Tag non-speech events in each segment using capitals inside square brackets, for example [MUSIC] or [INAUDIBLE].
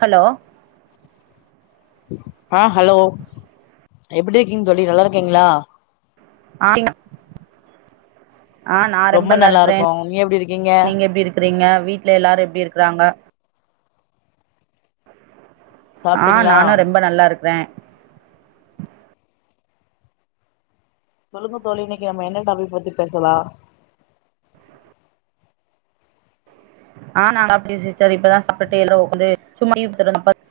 hello ஆ hello எப்புடி இருக்கீங் தோழி நல்லாருக்கீங்களா [UNINTELLIGIBLE] ஆ நான் ரொம்ப ரெம்பல்லா நல்லா இருக்கோ இருக்குறேன் நீங்க எப்டி இருக்கீங்க நீங்க எப்டி இருக் க்குறீங்க வீட்ல எல்லாரும் எப்டி இருக்குறாங்க ஆ சாப்ட்டீங்களா நானும் ரொம்ப நல்லாருக்குறேன் சொல்லுங்க தோழி இன்னைக்கு நம்ம என்ன டாபிக் பத்தி பேசலாம் ஆ நல்லா இருக்கே சிஸ்டர் இப்பதா சாப்டுட்டு எல்லா ஒக்காந்து சும்மா [UNINTELLIGIBLE]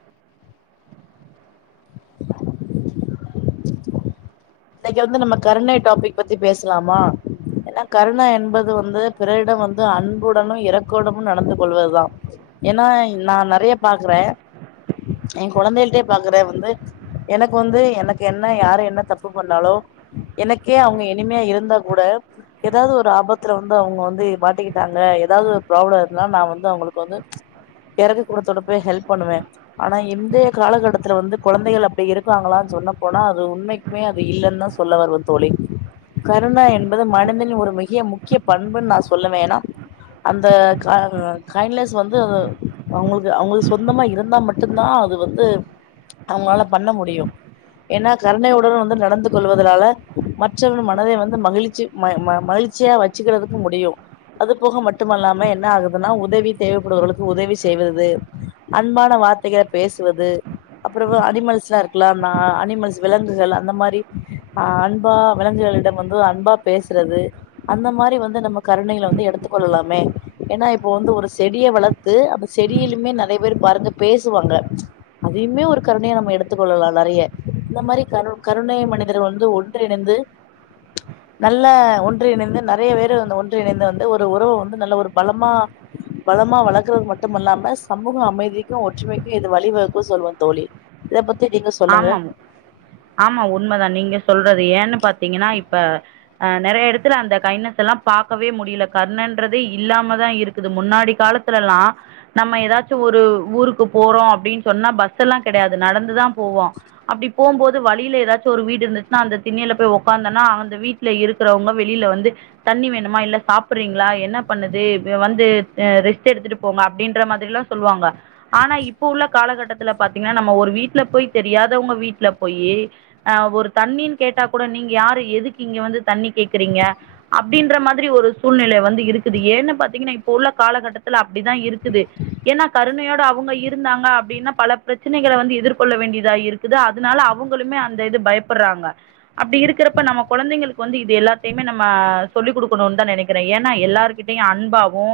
இன்னைக்கு வந்து நம்ம கருணை டாபிக் பத்தி பேசலாமா ஏன்னா கருணை என்பது வந்து பிறரிடம் வந்து அன்புடனும் இரக்குடமு நடந்து கொள்வது தான் ஏன்னா இ நான் நறையா பாக்குறேன் என் கொழந்தைகள்ட்டே பாக்கறேன் வந்து எனக்கு வந்து எனக்கு என்ன யாரும் என்ன தப் ப்பு பண்ணாலோ எனக்கே அவங்க எனிமியா இருந்தா கூட ஏதாவது ஒரு ஆபத்துல வந்து அவங்க வந்து மாட்டிக்கிட்டாங்க ஏதாவது ஒரு ப்ராப்ளம் இருந்துன்னா நான் வந்து அவங்களுக்கு வந்து எரக்கு குணத்தோட போய் ஹெல்ப் பண்ணுவேன் ஆனா இன்றைய காலகட்டத்துல வந்து கொழந்தைகள் அப்டி இருக்காங்களான்னு சொன்ன போனா அது உண்மை உண்மையா அது இல்லன் தான் சொல்ல வருவன் தோழி கருணா என்பது மனதின் ஒரு மிக்கிய முக்கிய பண்புன்னு நான் சொல்லுவேன் ஏனா அந்த க கைண்ட்லஸ் வந்து அது அவங்களுக்கு அவங்களுக்கு சொந்தமா இருந்தா மட் ட்டு தான் அது வந்து அவங்களால பண்ண முடியும் ஏன்னா கருணை உ ணர்வு வந்து நடந்து கொள்வதுனால மற்றவர் மனதை வந்து மகிழ்ச்சி ம ம மகிழ்ச்சியா வச் ச்சிக்கறதுக்கு முடியும் அது போக மட்டுமல்லாம என்ன ஆகுதுன்னா உதவி தேவைப்படுவர்களுக்கு உதவி செய்வது அன்பான வார்த்தைக பேசுவது அப்புறமா அனிமல்ஸ்லா இருக்குல ந அனிமல்ஸ் விலங்குகள்ல்லா அந்த மாரி ஆ அன்பா விளங்குகளிடம் வந்து அன்பா பேசுறது அந்த மாரி வந்து நம்ம கருணைகள வந்து எடுத்து கொள்ளலாமே ஏன்னா இப்போ வந்து ஒரு செடிய வளத் த்து அந்த செடியிலுமே நெறைய பேர் பாருங்க பேசுவாங்க அதையுமே ஒரு கருணையா நம்ம எடுத்து கொள்ளலாம் நெறைய இந்த மாரி கருண் கருணை மனிதர் வந்து ஒன்றிணைந்து நல்ல ஒன்றிணைந்து நெறைய பேரு அந்த ஒன்றிணைந்து வந்து ஒரு உறவு வந்து நல்ல ஒரு பலமா பலமா வளக்குறது மட்டும் அல்லாம சமூக அமைதிக்கும் ஒற்றுமைக்கி இது வழிவகுக்கும் சொல்லுவன் தோழி இத பத்தி நீங்க சொல்லுங்க ஆமாம் ஆமா உண்மதான் நீங்க சொல்றது ஏன்னு பாத்தீங்கன்னா இப்ப ஆ நெறைய எடத்துல அந்த கைன்ட்னஸ் எல்லாம் பாக்கவே முடியில கர்ணன்றதே இல்லாம தான் இருக்குது முன்னாடி காலத் துலல்லா நம்ம ஏதாச்சும் ஒரு ஊருக்கு போறோம் அப்டின் சொன்னா பஸ் எல்லா கெடையாது நடந்துதான் போவா அப்டி போம்போது வழியில ஏதாச்சும் ஒரு வீடு இருந்துச்சுன்னா அந்த திண்ணையில போய் ஒக்காந்தன்னா அந்த வீட் ல இருக்குறவங்க வெளில வந்து தண்ணி வேணுமா இல்ல சாப்புட்றீங்களா என்ன பண்ணுது இவே வந்து அ ரெஸ்ட் எடுத்துட்டு போங்க அப்டின்ற மாதிரில்லா சொல்வாங்க ஆனா இப்ப உள்ள காலகட்டத்துல பாத்தீங்கன்னா நம்ம ஒரு வீட்ல போய் தெரியாதவங்க வீட்ல போயி ஆ ஒரு தண்ணின்னு கேட்டா கூட நீங்க யாரு எதுக்கு இங்க வந்து தண்ணி கேக்குறீங்க அப்டின்ற மாதிரி ஒரு சூழ்நிலை வந்து இருக்குது ஏன்னு பாத்தீங்கன்னா இப்ப உள்ள காலகட்டத்துல அப்டிதான் இருக்குது ஏன்னா கருணையோட அவுங்க இருந்தாங்க அப்டின்னா பல பிரச்சனைகள வந்து எதிர்கொள்ள வேண்டிய தா இருக்குது அதனால அவுங்களுமே அந்த இது பயப்பட்றாங்க அப்டி இருக்கிறப்ப நம்ம கொழந்தைங்களுக் கு வந்து இது எல்லாத்தையுமே நம்ம சொல்லிக் கொடுக்கணுன்னு தா நெனக்கிறே ஏன்னா எல்லார்க்கிட்டயு அன்பாவு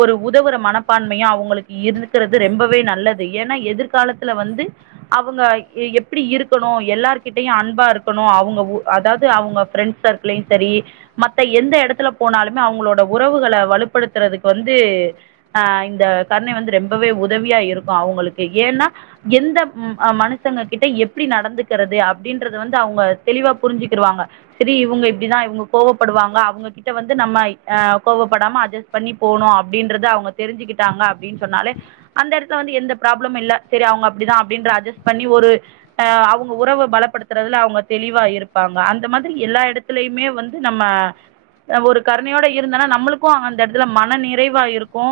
ஒரு உதவுற மனப்பான்மையு அவுங்களுக்கு இருக்கறது ரொம்பவே நல்லது ஏன்னா எதிர்காலத்துல வந்து அவுங்க எ எப்டி இருக்கணு எல்லார்கிட்டையும் அன்பா இருக்கணும் அவுங்க அதாது அவுங்க ஃப்ரெண்ட்ஸ் சர்க் லயு சரி மத்த எந்த எடத்துல போனாலுமே அவுங்களோட உறவுகள வலுப்படுத்துறதுக்கு வந்து ஆ இந்த கருணை வந்து ரொம்பவே உதவியா இருக்கு அவுங்களுக்கு ஏன்னா எந்த ம் ஆ மனுஷங்கக்கிட்ட எப்டி நடந்துக்கிறது அப்டின்றத வந்து அவுங்க தெளிவா புரிஞ்சுக்கிருவாங்க சரி இவுங்க இப்டிதா இவுங்க கோவப்படுவாங்க அவுங்கக்கிட்ட வந்து நம்ம ஆ கோவப்படாம அட்ஜஸ் பண்ணி போணு அப்டின்றது அவுங்க தெரிஞ்சுக்கிட்டாங்க அப்டின்னு சொன்னாலே அந்த எடத்துல வந்து எந்த ப்ராப்ளம் இல்ல சரி அவுங்க அப்டிதா அப்டின்ற அஜஸ்ட் பண்ணி ஒரு ஆ அவங்க உறவ பலப்படுத்துறதுல அவுங்க தெளிவா இருப்பாங்க அந்த மாதிரி எல்லா எடத் துலையுமே வந்து நம்ம ஆ ஒரு கருணையோட இருந்தன்னா நம்மளுக்கு அந்த எடத்துல மன நிறைவா இருக்கு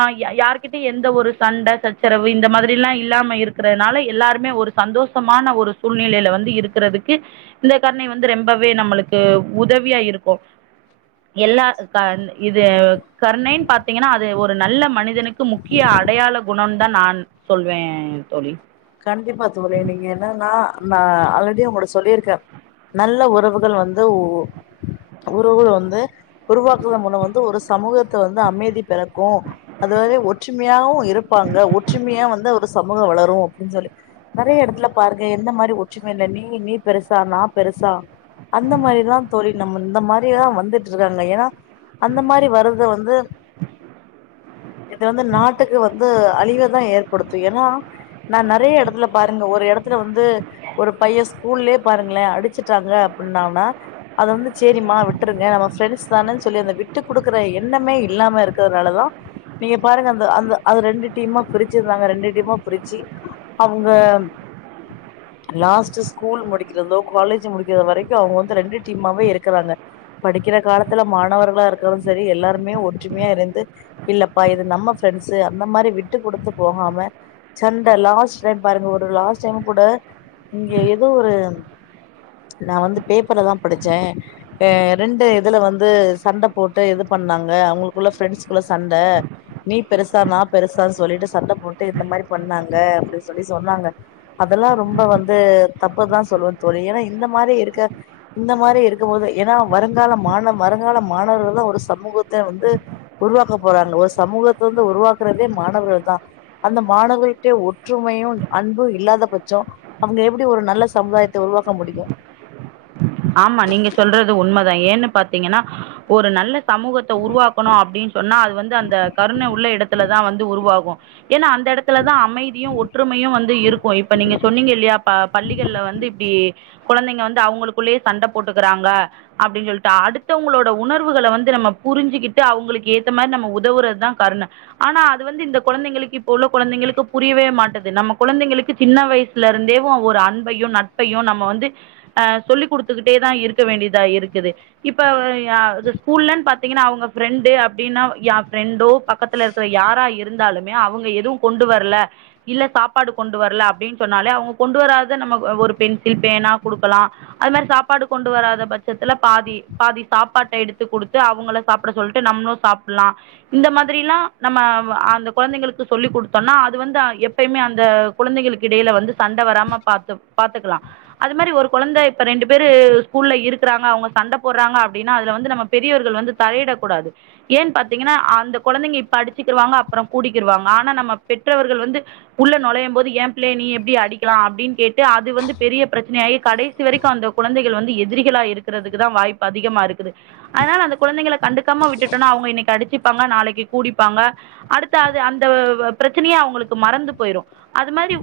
ஆ யா யாருகிட்டயு எந்த ஒரு சண்ட சச்சரவு இந்த மாதிரில்லா இல்லாம இருக்கறதுனால எல்லாரு மே ஒரு சந்தோஷமான ஒரு சூழ்நிலையில வந்து இருக்கிறதுக்கு இந்த கருணை வந்து ரொம்பவே நம்மளுக்கு உதவியா இருக்கு எல்லா க இது கருணைன்னு பாத்தீங்கன்னா அது ஒரு நல்ல மனிதனுக்கு முக் கிய அடையாள குணன்தா நா சொல்வே தோழி கண்டிப்பா தோழி நீங்க என்னன்னா நா ஆல்ரெடி அவுங்கட்ட சொல்லிருக்க நல்ல உறவுகள் வந்து ஒ உறவுகள வந்து உருவாக்குவதன் மூல வந்து ஒரு சமூகத்த வந்து அமைதி பெறக்கு அது வந்து ஒற்றுமையாவு இருப்பாங்க ஒற்றுமையா வந்து ஒரு சமூக வளரு அப்டின்னு சொல்லி நெறைய எடத்துல பாருக்க எந்த மாரி ஒற்றுமை இல்ல நீ நீ பெருசா நா பெருசா அந்த மாரிதா தோழி நம்ம இந்த மாரிதா வந்துட்டு இருக்காங்க ஏன்னா அந்த மாரி வர்றத வந்து இது வந்து நாட்டுக்கு வந்து அழிவ தா ஏற்படுத்து ஏன்னா நா நெறைய எடத்துல பாருங்க ஒரு எடத்துல வந்து ஒரு பைய ஸ்கூல்லேயே பாருங்களே அடிச்சுட்டாங்க அப்டின்னானா அத வந்து சேரிம்மா விட்ருங்க நம்ம ஃப்ரெண்ட்ஸ் தானே சொல்லி அந்த விட்டு குடுக்குற எண்ணமே இல்லாம இருக்கறதுனால தா நீங்க பாருங்க அந்த அந்த அது ரெண்டு டீமா பிரிச்சிருந்தாங்க ரெண்டு டீமா பிரிச்சு அவுங்க [INAUDIBLE] லாஸ்ட்டு ஸ்கூல் முடிக்கிறதோ காலேஜ் முடிக்கிற வரைக்கு அவுங்க வந்து ரெண்டு டீமாவே இருக்குறாங்க படிக்கிற காலத்துல மாணவர்களா இருக்கிறவரு சரி எல்லாருமே ஒற்றுமையா இருந்து இல்லப்பா இது நம்ம ஃப்ரெண்ட்ஸு அந்த மாரி விட்டுக் குடுத்து போகாம சண் ட லாஸ்ட் டைம் பாருங்க ஒரு லாஸ்ட் டைம் கூட இங்க ஏதோ ஒரு நா வந்து பேப்பர்லதா படிச்சே ஆ ரெண்டு இதுல வந்து சண்ட போட்டு இது பண்ணாங்க அவுங்களுக்குள்ள ஃப்ரெண்ட்ஸ்குள்ள சண்ட நீ பெருசா நா பெருசான்னு சொல்லிட்டு சண்ட போட்டு இந்த மாரி பண்ணாங்க அப்டி சொல்லி சொன்னாங்க அதெல்லா ரொம்ப வந்து தப்புதா சொல்லுவே தோழி ஏன்னா இந்த மாரி இருக்க இந்த மாரி இருக்கும் போது ஏன்னா வருங்கால மாண வருங்கால மாணவர்கள் தா ஒரு சமூகத்த வந்து உருவாக்கப் போறாங்க ஒரு சமூகத்த வந்து உருவாக்குறதே மாணவர்கள் தா அந்த மாணவ ட்டு ஒற்றுமையு அன்பு இல்லாத பட்சோ அவங்க எப்டி ஒரு நல்ல சமுதாயத்த உருவாக்க முடியு ஆமா நீங்க சொல்றது உண்மதா ஏன்னு பாத்தீங்கன்னா ஒரு நல்ல சமூகத்த உருவாக்கணு அப்டின்னு சொன்னா அது வந்து அந்த கருன உள்ள இடத்துலதா வந்து உருவாகு ஏன்னா அந்த இடத்துலதா அமைதியு ஒற்றுமையு வந்து இருக்கு இப்ப நீங்க சொன்னீங்க இல்லயா ப பள்ளிகள்ல வந்து இப்டி குழந்தைங்க வந்து அவங்களுக்குள்ளே சண்ட போட்டுக்கிறாங்க அப்டி சொல்ட்டு அடுத்தவங்களோட உணர்வுகள வந்து நம்ம புரிஞ்சுக்கிட்டு அவங்களுக்கு ஏத்த மாரி நம்ம உதவுறதுதா கருண ஆனா அது வந்து இந்த குழந்தைங்களுக்கு இப்போ உள்ள குழந்தைங்களுக்கு புரியவே மாட்டது நம்ம குழந்தைங்களுக்கு சின்ன வயசு ல இருந்தே ஒரு அன்பையு நட்பையு நம்ம வந்து அ சொல்லி் கொடுத்துக்கிட்டே தா இருக்க வேண்டியதா இருக்குது இப்ப அ ஸ்கூல்லுலன்னு பாத்தீங்கன்னா அவங்க ஃபிரெண்டு அப்டின்னா எய ஃபிரண்டோ பக்கத்து இடத்துல இருக்கிற யாரா இருந்தாலுமே அவங்க எதுவும் கொண்டு வரல இல்ல சாப்பாடு கொண்டு வரல அப்டின்னு சொன்னாலே அவங்க கொண்டு வராத நம்ம ஒரு பென்சில் பேனா குடுக்கலா அது மாரி சாப்பாடு கொண்டு வராத அதுமாரி சாப்பாடு கொண்டு வராத பட்சத்துல பாதி பாதி சாப்பாட்ட எடுத்து கொடுத்து அவங்கள சாப்ட சொல்லிட்டு நம்மளும் சாப்டலா இந்த மாதிரி எல்லா நம்ம அந்த குழந்தைகளுக்கு சொல்லிக் கொடுத்தோம்னா அது வந்து எ எப்பயுமே அந்த குழந்தைகளுக்கு இடையில வந்து சண்ட வராம பாத்து பாத்துக்கலா அது மாரி ஒரு குழந்த இப்ப ரெண்டு பேர் ஸ்கூல்ல இருக்கிறாங்க அவங்க சண்ட போடுறாங்க அப்டின்னா அதுல வந்து நம்ம பெரியவர்கள் வந்து தலயிடக்கூடாது ஏன் பாத்தீங்கன்னா அந்த குழந்தைங்க இப்ப அடிச்சுக்கிருவாங்க அப்பற கூடிக்கிருவாங்க ஆனா நம்ம பெற்றவர்கள் வந்து உள்ள நுழையும் போது ஏய பிள்ளை ய நீ எப்டி அடிக்கலா அப்டின்னு கேட்டு அது வந்து பெரிய பிரச்சனையகி கட கடைசி வரைக்கும் அந்த குழந்தைகள் வந்து எதிரிகளா இருக்கிறதுக்கு தா வாய்ப்பு அதிகமா இருக்குது அதனால அந்த குழந்தைகள கண்டுக்காம விட்டுட்டோனா அவங்க இன்னிக்கு அடிச்சிப்பாங்க நாளைக்கு கூடிப்பாங்க அடுத்த அது அந்த பிரச்சனயே அவங்களுக்கு மறந்து போயிரும் அது மாரி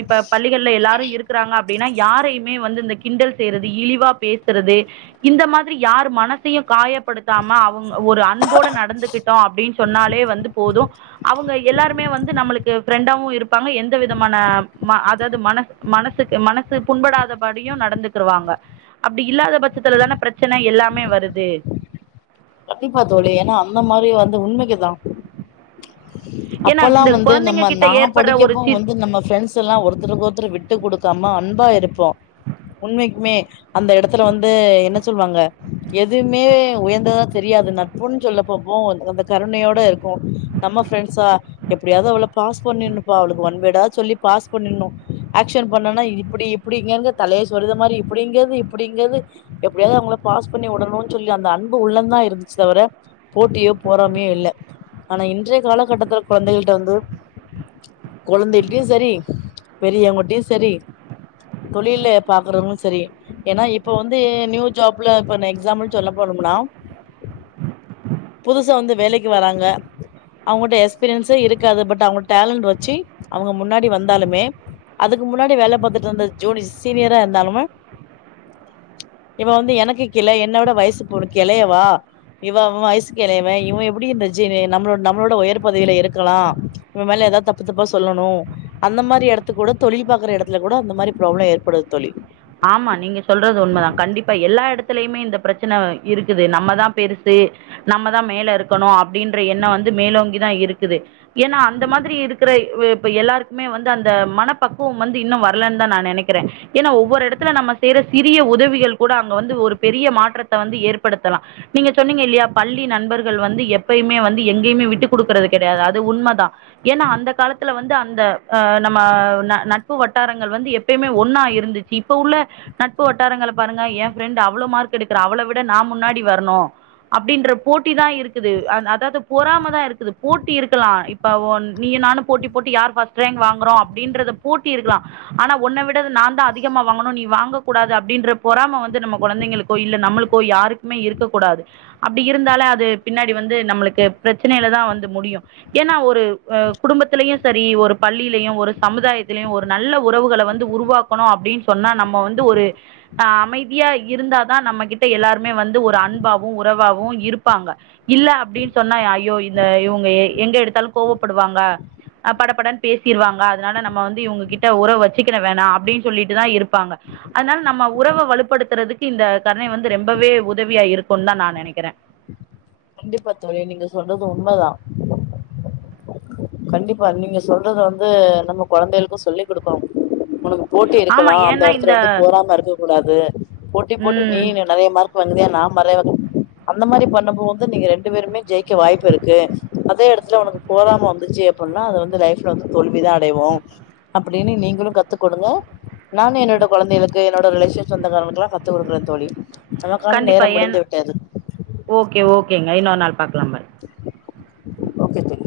இப்ப பள்ளிகள் எல்லாரும் இருக்கிறாங்க அப்டின்னா யாரையுமே வந்து இந்த கிண்டல் செய்யறது இழிவா பேசுறது இந்த மாரி யார் மனசையும் காயப்படுத்தாம அவங்க ஒரு அன்போட நடந்துகிட்டு டோன் அப்டின் சொன்னாலே வந்து போதும் அவங்க எல்லாருமே வந்து நம்மளுக்கு ஃபரெண்டாவும் இருப்பாங்க எந்த விதமான அதாவது மன மனசுக்கு மனசு புண்படாத பாடி க்யூ நடந்துக்குதுருவாங்க அப்டி இல்லாத பட்சத்துல தான பிரச்சனை எல்லாமே வருது கண்டிப்பா தோழி ஏன்னா அந்த மாரி வந்து உண்மைக்குதா ஏன்னா அப்ல்லா இந்த வந்து குழந்தைங்க நம்ம கிட்ட நா ஏற்படுற ஒரு படிக்கப்ப சி வந்து நம்ம ஃபிரெண்ட்ஸ் எல்லாம் ஒருத்தருக்கு ஒருத்தர் விட்டு கொடுக்காம அன்பா இருப்போ உண்மைக்குமே அந்த இடத்துல வந்து என்ன சொல்லுவாங்க எதுமே உயர்ந்ததா தெரியாது நட்புன்னு சொல்ல போப்போ அந்த கருணையோட இருக்கும் நம்ம ஃபரெண்ட்ஸா எப்டியாவது அவள பாஸ் பண்ணும்ப்பா அவளுக்கு ஒன் வேடாவது சொல்லி பாஸ் பண்ணிடும் ஆக்ஷன் பண்னா இப்டி இப்டிங்கிறது தலைய சொறியர்து மாரி இப்டிங்கிறது இப்டிங்கிறது எப்டியாவது அவங்கள பாஸ் பண்ணி உடணும்னு சொல்லி அந்த அன்பு உள்ளந்தா இரு ச்சு தவிர போட்டியோ பொறாமையோ இல்ல ஆனா இன்றைய காலகட்டத்துல குழந்தைகிட்ட வந்து குழந்தைகிட்டயு சரி பெரியவங்கிட்டயும் சரி தொழில பாக்குறவங்களும் சரி ஏன்னா இப்ப வந்து நியூ ஜாப்ல இப்பண்ண எக்ஸாம்முள் சொல்ல போனும்னா புதுச வந்து வேலைக்கு வராங்க அவங்கள்ட எக்ஸ்பீரியன்ஸே இருக்காது பட் அவங்க டேலண்டட் வச்சு அவங்க முன்னாடி வந்தாலுமே அதுக்கு முன்னாடி வேல பாத்துட்டு இருந்த ஜூனிய சீனியரா இருந்தாலமே இவ வந்து எனக்கு கிள என்னோட வயசு போண கிளையவா இவவ் வய்சுக்கு எளையவெ இவெ எப்டி இந்த ஜீன்னு நம்ளோ நம்மளோட உயர் பதவில இருக்கலா இவ மேல ஏதாவ் தப்பு தப்பா சொல்லனு அந்த மாரி எடத்து கூட தொழில் பாக்கற எடத்துல கூட அந்த மாரி ப்ராப்ளோ ஏற்படு தோழி ஆமா நீங்க சொல்றது உண்மதா கண்டிப்பா எல்லா யடத்துலயுமே இந்த ப்ரச்சனவ் இருக்குது நம்மதா பெருசு நம்மதா மேல இருக்கணு அப்டின்ற எண்ணோ வந்து மேலோங்கிதா இருக்குது ஏன்னா அந்த மாதிரி இருக்குறய் இவெ இப்ப எல்லார்க்குமே வந்து அந்த மனப்பக்குவம் வந்து இன்னு வரலன் தா நா நெனக்கிறே ஏ நா ஒவ்வொரு எடத்துல நம்ம செய்ற சிறிய உதவிகள் கூட அங்க வந்து ஒரு பெரிய மாற்றத்த வந்து ஏற்படுத்தலா நீங்க ச்சொன்னீங்க இல்யா பள்ளி நண்பர்கள் வந்து எப்பயுமே வந்து எங்கேமே விட்டுக் கொடுக்கறது கிடையாது அது உண்மதா ஏன்னா அந்த காலத்துல வந்து அந்த அ நம்மவ் ந நட்பு வட்டாரங்கள் வந்து எப் எப்பய்மே ஒண்ணா இருந்துச்சி இப்ப உள்ள நட்பு வட்டாரங்கள பாருங்க எ ஃப்ரெண்டு் அவ்ளோ மார்க் எடுக்குறா அவள விட நா முன்னாடி வர்ணு அப்டின்ற போட்டி தா இருக்குது அன் அதாவ்து பொறாம தா இருக்குது போட்டி இருக்கலா இப் ப ஒன் நீயு நானு போட்டி போட்டு யார் ஃபஸ்ட் ரேங்க் வாங்றோ அப்டின்றத போட்டி இருக்குலா ஆனா உன்ன விடது நான் தா அதி க்கியம்மா வாங்கணு நீ வாங்கக்கூடாது அப்டின்ற பொறாம வந்து நம்ம குழந்தைகளுக்கோ இல்ல நம்மளுக்கோ யாருக்மே இருக்கக்கூடாது அப்டி இருந்தால அது பின்னாடி வந்து நம்மளுக்கு ப்ரச்சனைய்ல தா வந்து முடியு ஏன்னா ஒரு அ குடும்பத்திலயை சரி ஒரு பள்ளிலயு ஒரு சமுதாயத்திலயு ஒர் நல்ல உறவுகள வந்து உருவாக்கணு அப்டி சொன்னா நம்ம வந்து ஒரு ஹா அமைதியா இருந்தா தா நம்மகிட்ட எல்லார்மே வந்து ஒரு அன்பாவு உறவாவு இரு ப்பாங்க இல்ல அப்டி சொன்னா ஐயோ இந்த இவுங்க எங்க எடுத்தால் கோவப்படுவாங்க அ படபடன் பேசிருவாங்க அதனால நம்ம வந்து இவ்ங்ககிட்ட உறவ் வச்சிக்கிற வேணா அப்டிஸ் சொல்லிட்டுதா இருப்பாங்க அனால் நம்ம உறவ வலுப்படுத்துறதுக்கு இந்த கருணை வந்து ரெம்பவே உதவியா இருக்குன் தா நா நெனைக்கிறே கண்டிப்பா தோழி நீங்க சொல்றது உண்மதா கண்டிப்பா நீங்க சொல்றது வந்து நம்ம குழந்தைள்க்கு சொல்லிக் குடுக்கொம் [UNINTELLIGIBLE] போட்டி இருக்கலா ஆமாம் அந்த ஏன்னா இந்த எடத்துல வந்து பொறாம இருக்க கூடாது போட்டி போட்டு நீ ம் நின் நறையா மார்க் வந்த்யா நா மறைவானே அந்த மாரி பண்ண போ வந்து நீங்க ரெண்டு பேருமே ஜெய்க்க வாய்ப் இருக்கு அதே எடத்துல உனக்கு போறாமம் ரின்ஜே அப்பன்னா அது வந்து லைஃப்ல வந்து தோல்விதா அடைவோ அப்படின்னு நீங்களு கத்து கொடுங்க நானு என்னோட கொழந்தைளுக்கு என்னோட ரிலேஷன் சொந்த காரங்களுக்குல்லா கத்து குடுக்றே தோழி கனா கானு நேரம் கண்டிப்பாக ஏன் முடிந்து விட்டது ஓகே ஓகேங்க இன்னோ நாள் பாக்லாம் பாய் ஓகே தோழி